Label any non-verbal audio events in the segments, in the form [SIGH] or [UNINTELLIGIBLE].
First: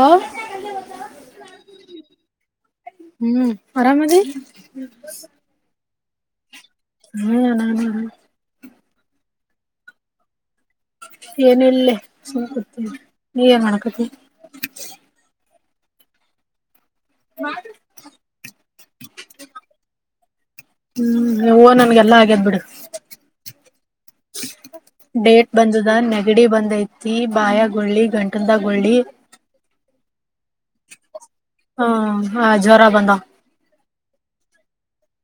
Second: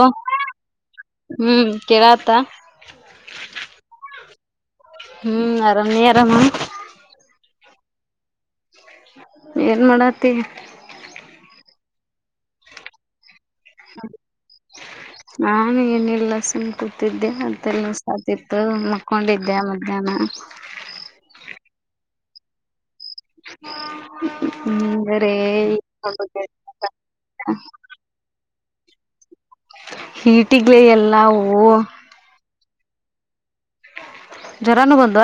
[INAUDIBLE] ಹ್ಮ್ ಕೇಳಾತ ಹ್ಮ್ ಆರಾಮದೀ. ಹ್ಮ್ ಆರಾಮ ನೀ ಆರಾಮ. ಹ್ಮ್ ನಾನು ಆರಾಮು. ಏನ್ ಮಾಡತಿ. ಏನ ಇಲ್ಲ ಲೇ ನೀವೇನ್ ಮಾಡ್ಕತಿ. ನಾನು ಏನಲ್ಲ ಸುಮ್ ಕೂತಿದ್ದೆ ಮತ್ತೆಲ್ಲ ಸಾತಿತ್ತು ಮಕ್ಕೊಂಡಿದ್ದೆ ಮಧ್ಯಾಹ್ನ. ಹ್ಮ್ [UNINTELLIGIBLE] ನನ್ಗೆ ಎಲ್ಲಾ ಹಾಗೇದ್ ಬಿಡು. [INAUDIBLE] ಹ್ಮ್ ಬೇರೆ ಡೇಟ್ ಬಂದದ ನೆಗೆಡಿ ಬಂದೈತಿ ಬಾಯಾಗ ಗುಳ್ಳಿ ಗಂಟದ ಗುಳ್ಳಿ. ಹೀಟಿಗ್ ಎಲ್ಲಾ ಅವು. ಜರ ಬಂದ ಜ್ವರಾನು ಬಂದು.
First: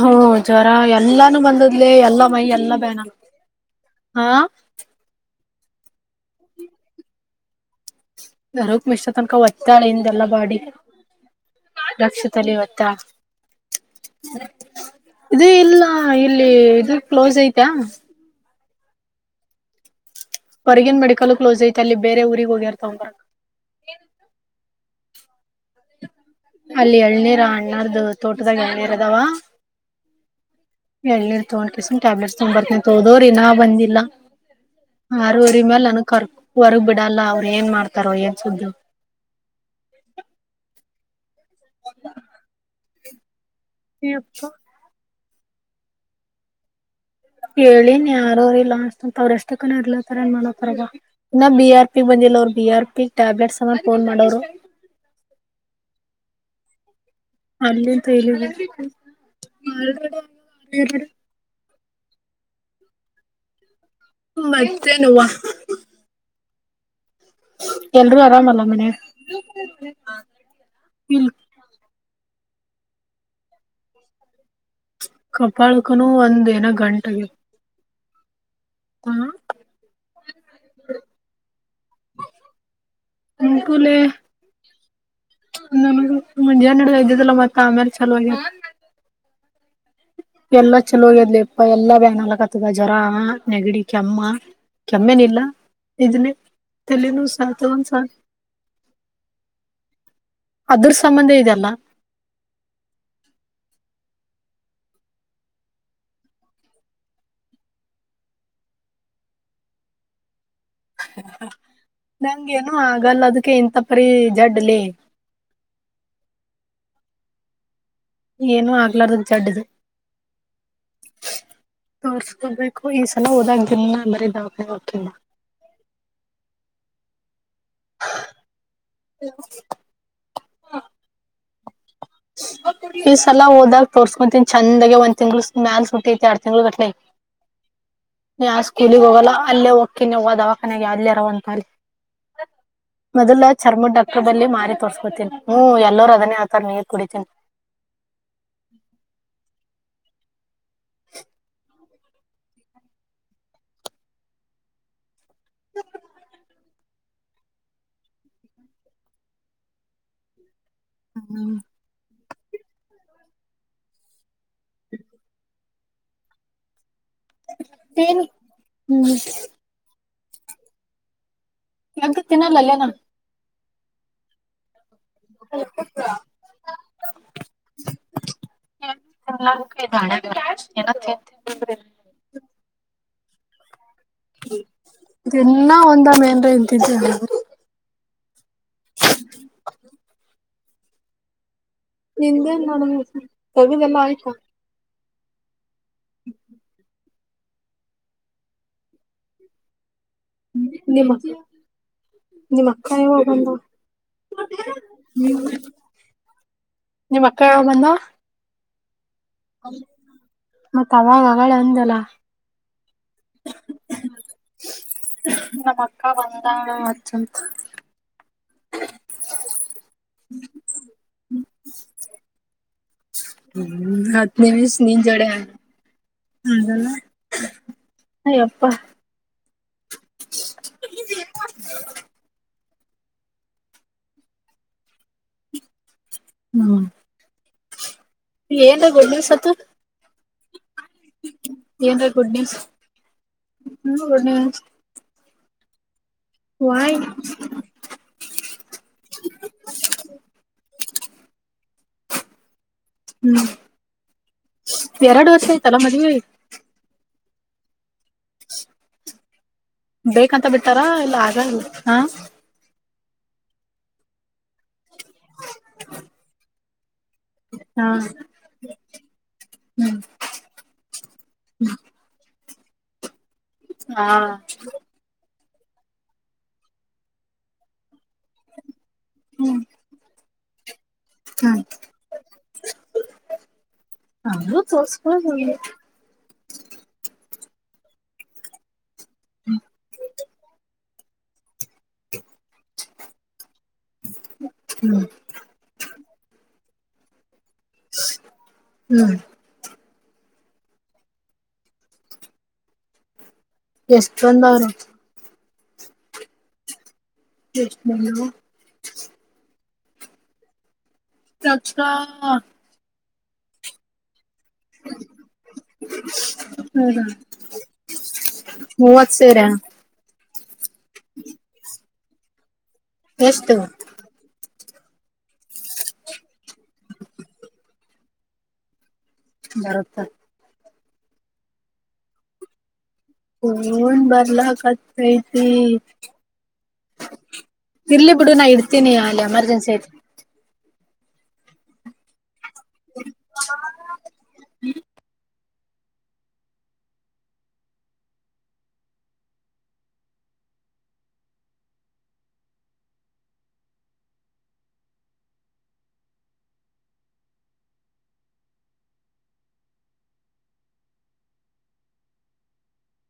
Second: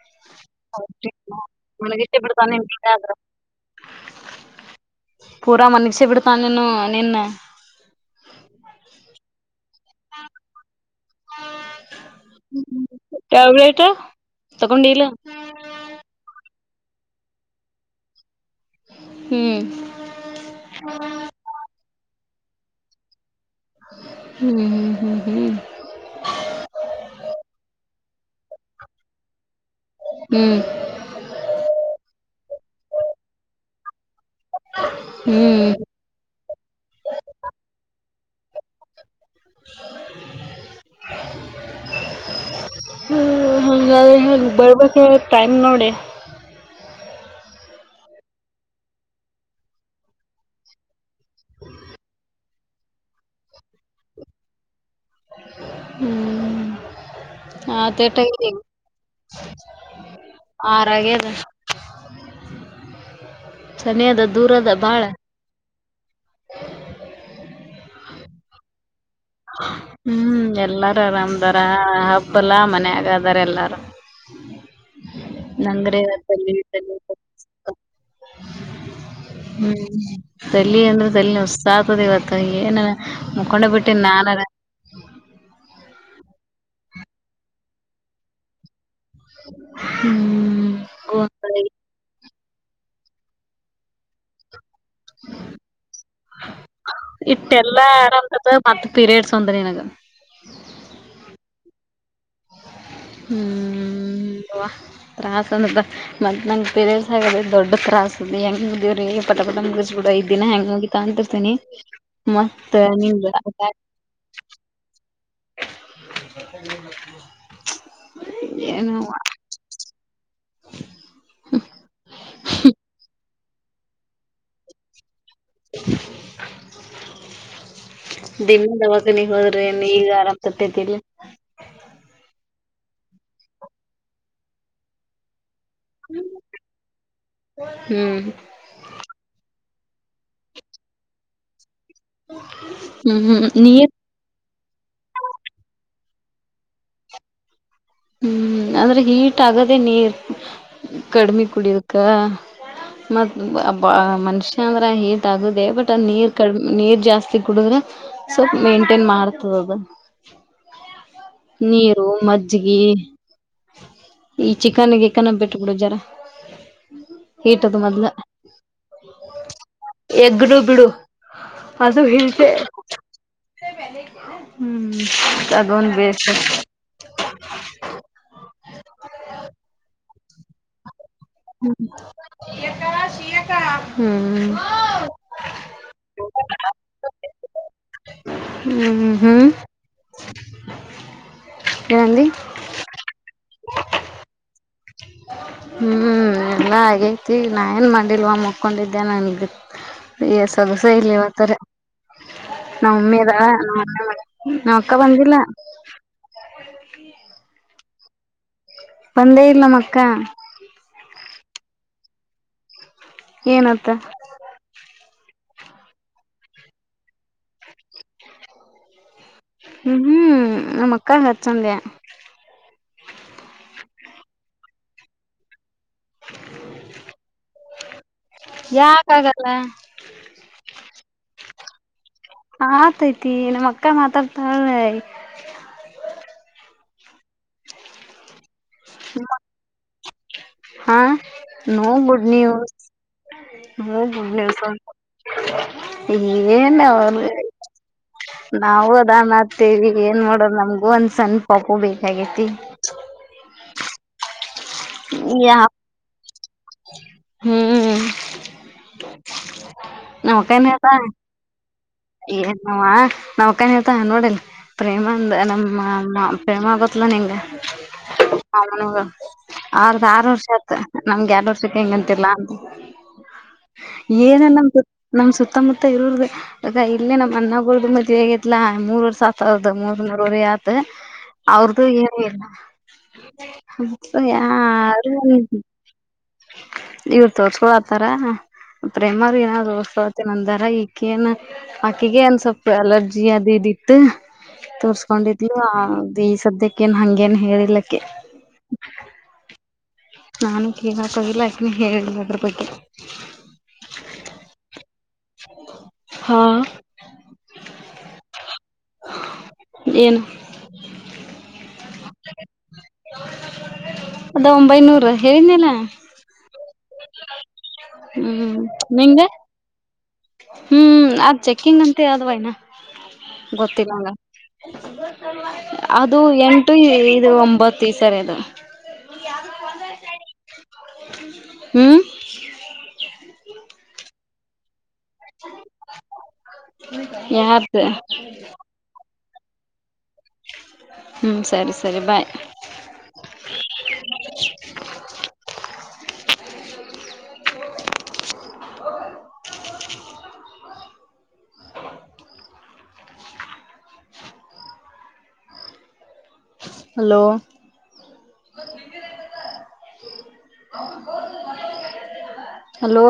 ಹ್ಮ ಜ್ವರ ಎಲ್ಲಾನು ಬಂದದ್ಲಿ ಮನಗಿಸಿ ಎಲ್ಲಾ ಮೈ ಬಿಡ್ತಾನ ಎಲ್ಲಾ ಬೇನ ಆದ್ರ ಹಾ ಪೂರಾ [UNINTELLIGIBLE] ಬಿಡ್ತಾ ನೀನ್ನು ನಿನ್ನೆ. ನರೋಗ ಮಿಷ್ಟ್ರ [UNINTELLIGIBLE] ಬಾಡಿ. ರಕ್ಷದಲ್ಲಿ ಟ್ಯಾಬ್ಲೆಟ್ ತಗೊಂಡಿಲ್ಲ [UNINTELLIGIBLE] ಇದೇ ಇಲ್ಲ ಇಲ್ಲಿ. ಅದು ಕ್ಲೋಸ್ ಐತಾ. ಹ್ಮ್ ಹೊರ್ಗಿನನ್ ಮೆಡಿಕಲ್ ಕ್ಲೋಸ್ ಐತೆ ಅಲ್ಲಿ ಬೇರೆ ಊರಿಗೆ ಹೋಗ್ಯರ ತಗೊಂಡ ಬರಕ್ಕೆ. ಹ್ಮ್ ಹ್ಮ್ ಹ್ಮ್ ಹ್ಮ್ ಅಲ್ಲಿ ಎಳ್ನೀರ ಅಣ್ಣಾವ್ರು ತೋಟದಾಗ ಎಳನೀರ ಅದಾವ. ಹ್ಮ್ ಹ್ಮ್ ಏಳನೀರ್ ತಗೊಂಡ ಕಿಸುಮ ಟ್ಯಾಬ್ಲೆಟ್ಸ್ ತೊಗ್ ಬರ್ತನ ಅಂತ ಹೋದೋರು ಇನ್ ಬಂದಿಲ್ಲ. ಆರವರಿ ಹ್ಮ್ ಮೇಲೆ ನನ ಕರ್ ಹೊರ್ಗ್ ಬಿಡಲ್ಲ ಅವರು ಏನ್ ಮಾಡ್ತಾರ ಏನ್ ಸುದ್ದಿ. [INAUDIBLE] [INAUDIBLE] ಯಪ್ಪ ಹ್ಯಾಂಗದ್ರೆ ಬರ್ಬೇಕ ಟೈಮ್ ನೋಡಿ. ಹೇಳಿನ್ ಯಾರೋ ರಲ್ಲಾನ್ ಅವ್ರಷ್ಟ ಕ ಇರ್ಲತಾರನ್ ಮಾಡೋತರ್ಗ ಇನ್ನ ಬಿ ಆರ್ ಪಿ ಬಗ್. ಅವರು ಬಿ ಆರ್ ಪಿ ಟ್ಯಾಬ್ಲೆಟ್ಸ್ ಅನ್ನ ಫೋನ್ ಮಾಡೋರು. ಹ್ಮ್ ಹಾಟ ಅಲ್ಲಿಂತ ಇಲ್ಲಿಗೆ [UNINTELLIGIBLE] ಆರಾಗದ ಸನಿ ಅದ ದೂರದ ಬಾಳ. [INAUDIBLE] ಮತ್ತೇನವ್ವ ಎಲ್ರುೂ ಆರಾಮಲ್ಲ ಮನೆಗ ಹ್ಮ್ ಎಲ್ಲಾರ ಇಲ್ ಆರಾಮದಾರ ಹಬ್ ತಪ್ಪಲ್ಲ ಮನ್ಯಾಗದರೆ ಎಲ್ಲರು ನಂಗ್ರೆ ಕಪಾಳಕನು [UNINTELLIGIBLE] ಹ ಹ್ಮ್ ತಲ್ಲಿ ಅಂದ್ರೆ ತಲ್ಲಿ ನುಯಸ ಆತದೆ ಇವತ್ತು ಏನ ಮಕೊಂಡ ಬಿಟ್ಟ ನಾನರ ನನಗ ಮುಂಜಾನೆ ಹಡ ಇದ್ದದಲ್ಲ ಮತ್ತ ಆಮ್ಯಲೆ ಚಲೋ ಆಗತಿ ಹ್ಮ್ ಎಲ್ಲಾ ಚಲೋ ಹೋಗಿರ್ಲಿಪ್ಪಾ ಎಲ್ಲ ವ್ಯಾನಲಕತ್ತ ಅ ಜ್ವರ ನೆಗಡಿ ಕೆಮ್ಮ ಕೆಮ್ಮೆನಲ್ಲ ಇದನ್ನೇ ತೆಲಿನು ಸರ್ ಇಟ್ಟೆಲ್ಲಾ ತಗೊನ್ಸರ್ ಆರಾಮದ ಮತ್ ಪೀರಿಯಡ್ಸ್ ಒಂದ್ರ ನಿನಗ ಅದ್ರ ಸಂಬಂಧ ಇದೆಯಲ್ಲ ಹ್ಮ್ ತ್ರಾಸ ಅಂತ ಮ ನಂಗಗೆ ಪಿರಿಯಡ್ ಆಗ ದೊಡ್ಡತ್ರಾಸ ಹೆಂಗ ದೇವ್ರ ಪಟಪಟ್ ಮುಗಿಸಿ ಬಿಡ್ ಐದ ದಿನ ಹೆಂಗ ಮುಗಿತಾವ ಅಂತಿರ್ತೀನಿ ನಂಗ ಮತ್ತ ಏನು ಆಗಲ್ಲ ನಿಮ್ದ ಅದಕ್ಕೆ ಇಂತ ಪರಿ ಜಡ್ಲಿ ಗಜತ ನೀ ಲಗತ [UNINTELLIGIBLE] ಏನು ಆಗ್ಲಾರದ ಜಡ್ಡದ ತೋರ್ಸ್ಕೊಬೆಕು ಈ ಸಲ ಹೋದಾಗ ದಿನ ಬರಿ ದವಾಖಾನೆ ಗೆ ಹೊಕ್ಕಿನಿ ನಾ [INAUDIBLE] ದಿನ ದವಾಖಾನೆ ಗೆ ಹೋದ್ರೆ ಏನ್ ಈಗ ಆರಾಮ್ ಸತೇತಿಲ್ಲ ಈ ಸಲ ಹೋದಾಗ ತೋರ್ಸ್ಕೊತೀನಿ ಚಂದಾಗೆ ಒಂದ್ ತಿಂಗಳ ಮ್ಯಾಲ ಸುಟಿ ಐತಿ ಎರಡು ತಿಂಗಳು ಗಟ್ಲ ಹ್ಞೂ ಯಾರ್ ಸ್ಕೂಲಗ್ ಹೋಗಲ್ಲ ಅಲೇ ಹೋಗ ಹೊಕ್ಕಿನವ್ವ್ ದವಾಖಾನೆಗೆ ಅಲ್ಲಿರ ಅಂತಲ್ಲಿ ಹ್ಞೂ ಹ್ಞೂ ಮೊದಲ ನೀರು ಚರ್ಮದ ಡಾಕ್ಟರ್ ಬಲ್ಲಿ ಮಾರಿ ತೋರ್ಸ್ಕೊತೀನಿ ಹ ಎಲ್ಲರ ಅದನ್ನೇ ನೀರ್ ಕುಡಿತಿನಿ ಹ್ಮ್ ಅಂದ್ರೆ ಹೀಟ್ ಆಗದೆ ನೀರ್ ಕಡಿಮೆ ಕುಡಿಯೋಧ ಮತ್ಬ್ ಮನುಷ್ಯ ಅಂದ್ರ ಹೀಟ್ ಆಗುದ ಬಟ್ ಅದ ನೀರ್ ಕಡಿಮೆ ನೀರ್ ಜಾಸ್ತಿ ಕುಡಿದ್ರ ಸ್ವಲ್ಪ ಮೇಂಟೈನ್ ಮಾಡ್ತದ ಅದ ಹ್ಮ್ ನೀರು ಮ ಮಜ್ಜಿಗಿ ಈ ಚಿಕನ ಜಿಕನ್ ಬಿಟ್ ಬಿಡು ಜರ ಹೀಟದ ಮೊದ್ಲ ತನ್ ಹ್ಮ್ ಎಗ್ನು ಬಿಡು ಎಗ್ಗ್ ತಿನ್ನಲ್ಲಲ ನಾನು ಹ್ಮ ಅದೊಂದು ಬೇಸ್ ಕ [UNINTELLIGIBLE] ಎ ಶಕ [UNINTELLIGIBLE] ಇನ್ನ ಒಂದ ಮೇನ್ರ ಇಂತಿದ ಹ್ಮ್ ಹ್ಮ್ ಏನಂದಿ ನಿಂದ ನೋಡುದ ತವಿದೆೆಲ್ಲ ಆಯತಾ ಹ್ಮ್ ಎಲ್ಲಾ ಆಗೈತಿ ನಾ ಏನ್ ಮಾಡಿಲ್ವ ಮುಕೊಂಡಿದ್ದೆ ನಾನು ಈಗ ಎ ಸೊಗಸಾ ನಿಮ್ಮ ಇಲ್ಲವತರ ನಿಮ್ಮ ಅಕ್ಕ ನಾ ಮಮ್ಮಿ ಯಾವಾಗ ಬಂದ ಅದಲ್ ಮಾಡಕ್ ನಮ್ಮ ಅಕ್ಕ ಬಂದಿಲ್ಲ ಹ ಮತ್ ಬಾ ಬಂದೇ ಇಲ್ಲ ನಮ್ಮ ಅಕ್ಕ ಹಳಂದಲ ಏನತ್ತ ನಮ್ಮ ಅಕ್ಕಾ ಬಂದಲ್ ಅಚ್ಚಂತ್ ಹ್ಮ್ ಹ್ಮ್ ನಮ್ಮ ಅಕ್ಕ ಹಚ್ಚಂದ ಹ್ಮ ಹತ್ತು ನಿಮಿಷ ನಿನ್ ಜಡೆ ಆಗನ್ ಯಾಕಾಗಲ್ಲ ಆತೈತಿ ನಮ್ಮ ಅಕ್ಕ ಮಾತಾಡ್ತಾಳ ಹ್ಮ ಏನ್ ಗುಡ್ ನ್ಯೂಸ್ ಹಾ ನೋ ಗುಡ್ ನ್ಯೂಸ್ ಹ್ಮ ನೋ ಗುಡ್ ಗುಡ್ಸ್ ನ್ಯೂಸ್ ಏನ್ ವಾಯ್ ಅವರು ನಾವು ಅದ ಮಾಡತೇವಿ ಏನ್ ಮಾಡೋದು ನಮ್ಗೂ ಒಂದ್ ಸಣ್ಣ ಪಾಪು ಬೇಕಾಗೇತಿ ಹ್ಮ್ ಎರಡು ವರ್ಷ ಯಾ ಆಯ್ತಲ್ಲ ಮದ್ವೆ ಹ್ಮ್ ಬೇಕಂತ ಬಿಟ್ಟಾರ ಮತ್ತೇನಪ್ಪ ಇಲ್ಲ ಆಗಲ್ಲ ಹಾ ನಾವ್ಕನ್ ಹೇಳ್ತಾ ನೋಡಿಲ್ ಪ್ರೇಮ ಅಂದ ನಮ್ಮ ಪ್ರೇಮ ಗೋತ್ಲಾ ನಿಂಗ ಹಾ ಹ ಅವಂಗ ಹ್ಮ್ ಆರು ವರ್ಷ ಆತ್ ನಮ್ಗೆ ಎಡ್ ವರ್ಷಕ್ಕೆ ಹೆಂಗಂತ ಹಾ ಏನ ನಮ ನಮ್ ಸುತ್ತ ಸುತ್ತಮುತ್ತ ಇರುದು ಅ ಇಲ್ಲೇ ನಮ್ಮ್ ಅನ್ನ್ದ ಹೇಗತ್ಲಾ ಮೂರ್ವರ್ತ್ ಹ್ಮ್ ಅವ್ರ್ದ ಮೂರ್ ನೂರವರೆ ಆತ್ ಹ್ಮ್ ಅವ್ರದು ಹೇಗಿಲ್ಲ ಹ ಅದು ಯಾರು ತೋರ್ಸ್ಕೊಳ್ ಹ್ಮ್ ಇವ್ರ ತೋರ್ಸ್ಕೊ ಆತಾರ ಪ್ರೇಮ್ರ ಏನ ತೋರ್ಸ್ತತಿ ನಂದಾರ ಈಕೇಏನ್ ಆಕಿಗೆ ಏನ್ ಸ್ವಲ್ಪ ಅಲರ್ಜಿ ಅ ದಿ ದಿತ್ತು ತೋರ್ಸ್ಕೊಂಡಿದ್ಲು ಅ ಈ ಸತಿ ಕೇನ್ ಹಂಗೇನ್ ಹೇಳಿಲ್ಲಕ್ಕೆ ಹ್ಮ್ ನಾನು ಹೇಗಾಕದಿಲ್ಲ ಯಾಕನ ಹೇಳಿಲ್ಲ ಅದ್ರ ಬಗ್ಗೆ ಎಷ್ಟ ಬಂದ ಅವರು ಹಾ ಎ ಏನು ಕ್ಷಾ ಅದ ಒಂಬೈನೂರ ಹೇಳದ್ನಲ್ಲ ಹ್ಮ ಮೂವತ್ ನಿಂಗೆ ಸಾವಿರ ಹ್ಮ್ ಅದ್ ಚೆಕ್ಕಿಂಗ್ ಅಂತ ಅ್ವಯನಾ ಎಷ್ಟು ಗೊತ್ತಿಲ್ಲಂಗ ಅದು ಎಂಟು ಇದು ಒಂಬತ್ತು ಈ ಸರಿ ಅದು ಬರುತ್ತ ಹ್ಮ್ ಹೋ ಬರ್ಲಕತ್ ಐತಿ ಯಾರ್ದು ಇರ್ಲಿ ಬಿಡು ನಾ ಇಡ್ತೀನಿ ಅಲ್ಲ ನ್ಸಿ ಹ್ಮ್ ಸರಿ ಸರಿ ಬಾಯ್ ಹ್ಮ [INAUDIBLE] [INAUDIBLE] ಹಲೋ ಹಲೋ